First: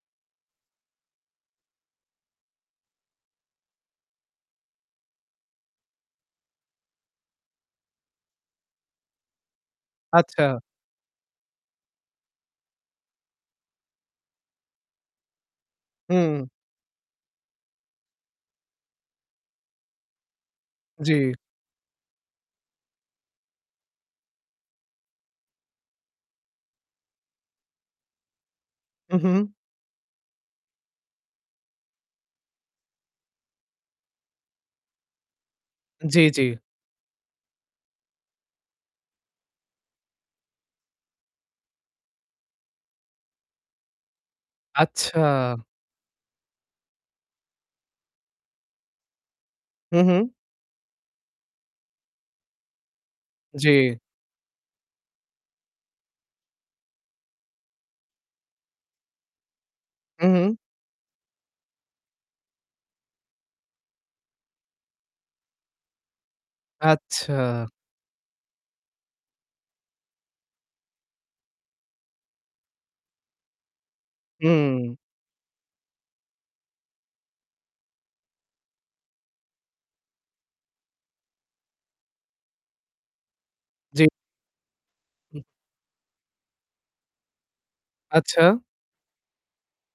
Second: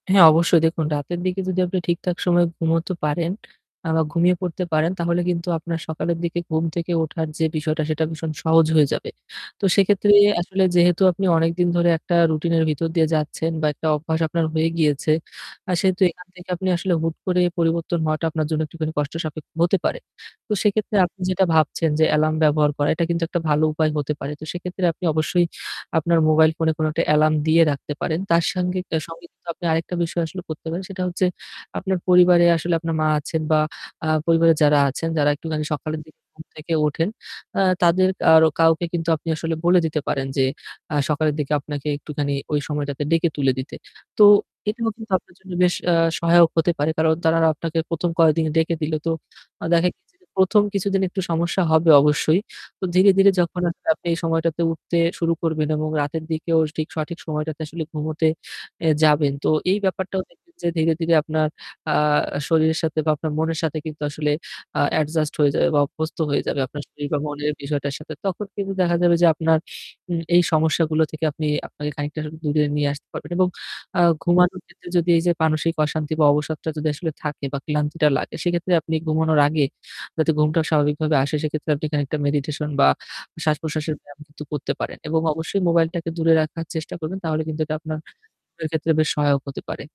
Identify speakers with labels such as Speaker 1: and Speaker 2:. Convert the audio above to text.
Speaker 1: হ্যাঁ অবশ্যই দেখুন রাতের দিকে যদি আপনি ঠিকঠাক সময়ে ঘুমাতে পারেন আ বা ঘুমিয়ে পড়তে পারেন, তাহলে কিন্তু আপনার সকালের দিকে ঘুম থেকে ওঠার যে বিষয়টা সেটা ভীষণ সহজ হয়ে যাবে। তো সেক্ষেত্রে
Speaker 2: আচ্ছা।
Speaker 1: আসলে যেহেতু আপনি অনেকদিন ধরে একটা রুটিন এর ভিতর দিয়ে যাচ্ছেন বা একটা অভ্যাস আপনার হয়ে গিয়েছে। আ সেহেতু এখান
Speaker 2: হুম।
Speaker 1: থেকে আপনি আসলে হুট করে পরিবর্তন হওয়াটা আপনার জন্য একটুখানি কষ্ট সাপেক্ষ হতে পারে। তো সেক্ষেত্রে আপনি
Speaker 2: জ্বি।
Speaker 1: যেটা ভাবছেন যে এলার্ম ব্যবহার করা এটা কিন্তু একটা ভালো উপায় হতে পারে। তো সেক্ষেত্রে আপনি অবশ্যই আপনার মোবাইল ফোনে কোনো একটা এলার্ম দিয়ে রাখতে পারেন। তার সঙ্গে আ
Speaker 2: হু,
Speaker 1: সঙ্গে কিন্তু
Speaker 2: হু।
Speaker 1: আপনি আরেকটা বিষয় আসলে করতে পারেন। সেটা হচ্ছে আপনার পরিবারে আসলে আপনার মা আছেন বা আ পরিবারে যারা আছেন যারা একটুখানি সকালের দিকে
Speaker 2: জ্বি,
Speaker 1: ঘুম
Speaker 2: জ্বি।
Speaker 1: থেকে ওঠেন। আ তাদের আর কাউকে কিন্তু আপনি আসলে বলে দিতে পারেন যে, আ সকালের দিকে আপনাকে একটুখানি ওই সময়টাতে ডেকে তুলে দিতে। তো এটাও কিন্তু
Speaker 2: আচ্ছা।
Speaker 1: আপনার জন্য বেশ আ সহায়ক হতে পারে। কারণ তারা আপনাকে ১ম কয়েকদিন ডেকে দিলো। তো দেখা
Speaker 2: হু,
Speaker 1: গিয়েছে যে
Speaker 2: হু।
Speaker 1: ১ম কিছুদিন একটু সমস্যা হবে অবশ্যই। তো ধীরে, ধীরে যখন
Speaker 2: জ্বি।
Speaker 1: আপনি এই সময়টাতে উঠতে শুরু করবেন এবং রাতের দিকেও ঠিক সঠিক সময়টাতে আসলে ঘুমোতে এ যাবেন। তো এই ব্যাপারটাও
Speaker 2: হু,
Speaker 1: দেখবেন
Speaker 2: হু।
Speaker 1: যে ধীরে, ধীরে আপনার আ শরীরের সাথে বা আপনার মনের সাথে কিন্তু আসলে আ অ্যাডজাস্ট হয়ে যাবে বা অভ্যস্ত হয়ে যাবে আপনার শরীর বা
Speaker 2: আচ্ছা।
Speaker 1: মনের বিষয়টার সাথে। তখন কিন্তু দেখা যাবে যে আপনার উ এই সমস্যাগুলো থেকে আপনি আপনি খানিকটা দূরে নিয়ে আসতে পারবেন। এবং আ ঘুমানোর ক্ষেত্রে
Speaker 2: হুম।
Speaker 1: যদি এইযে মানসিক অশান্তি বা অবসরটা যদি আসলে থাকে বা ক্লান্তিটা লাগে সেক্ষেত্রে আপনি ঘুমানোর আগে যাতে ঘুমটা স্বাভাবিকভাবে আসে, সেক্ষেত্রে আপনি খানিকটা মেডিটেশন বা শ্বাস-প্রশ্বাসের
Speaker 2: জ্বী।
Speaker 1: ব্যায়াম কিন্তু করতে পারেন। এবং
Speaker 2: হু।
Speaker 1: অবশ্যই মোবাইলটাকে দূরে রাখার চেষ্টা করবেন তাহলে কিন্তু এটা আপনার
Speaker 2: আচ্ছা।
Speaker 1: ঘুমের ক্ষেত্রে বেশ সহায়ক হতে পারে।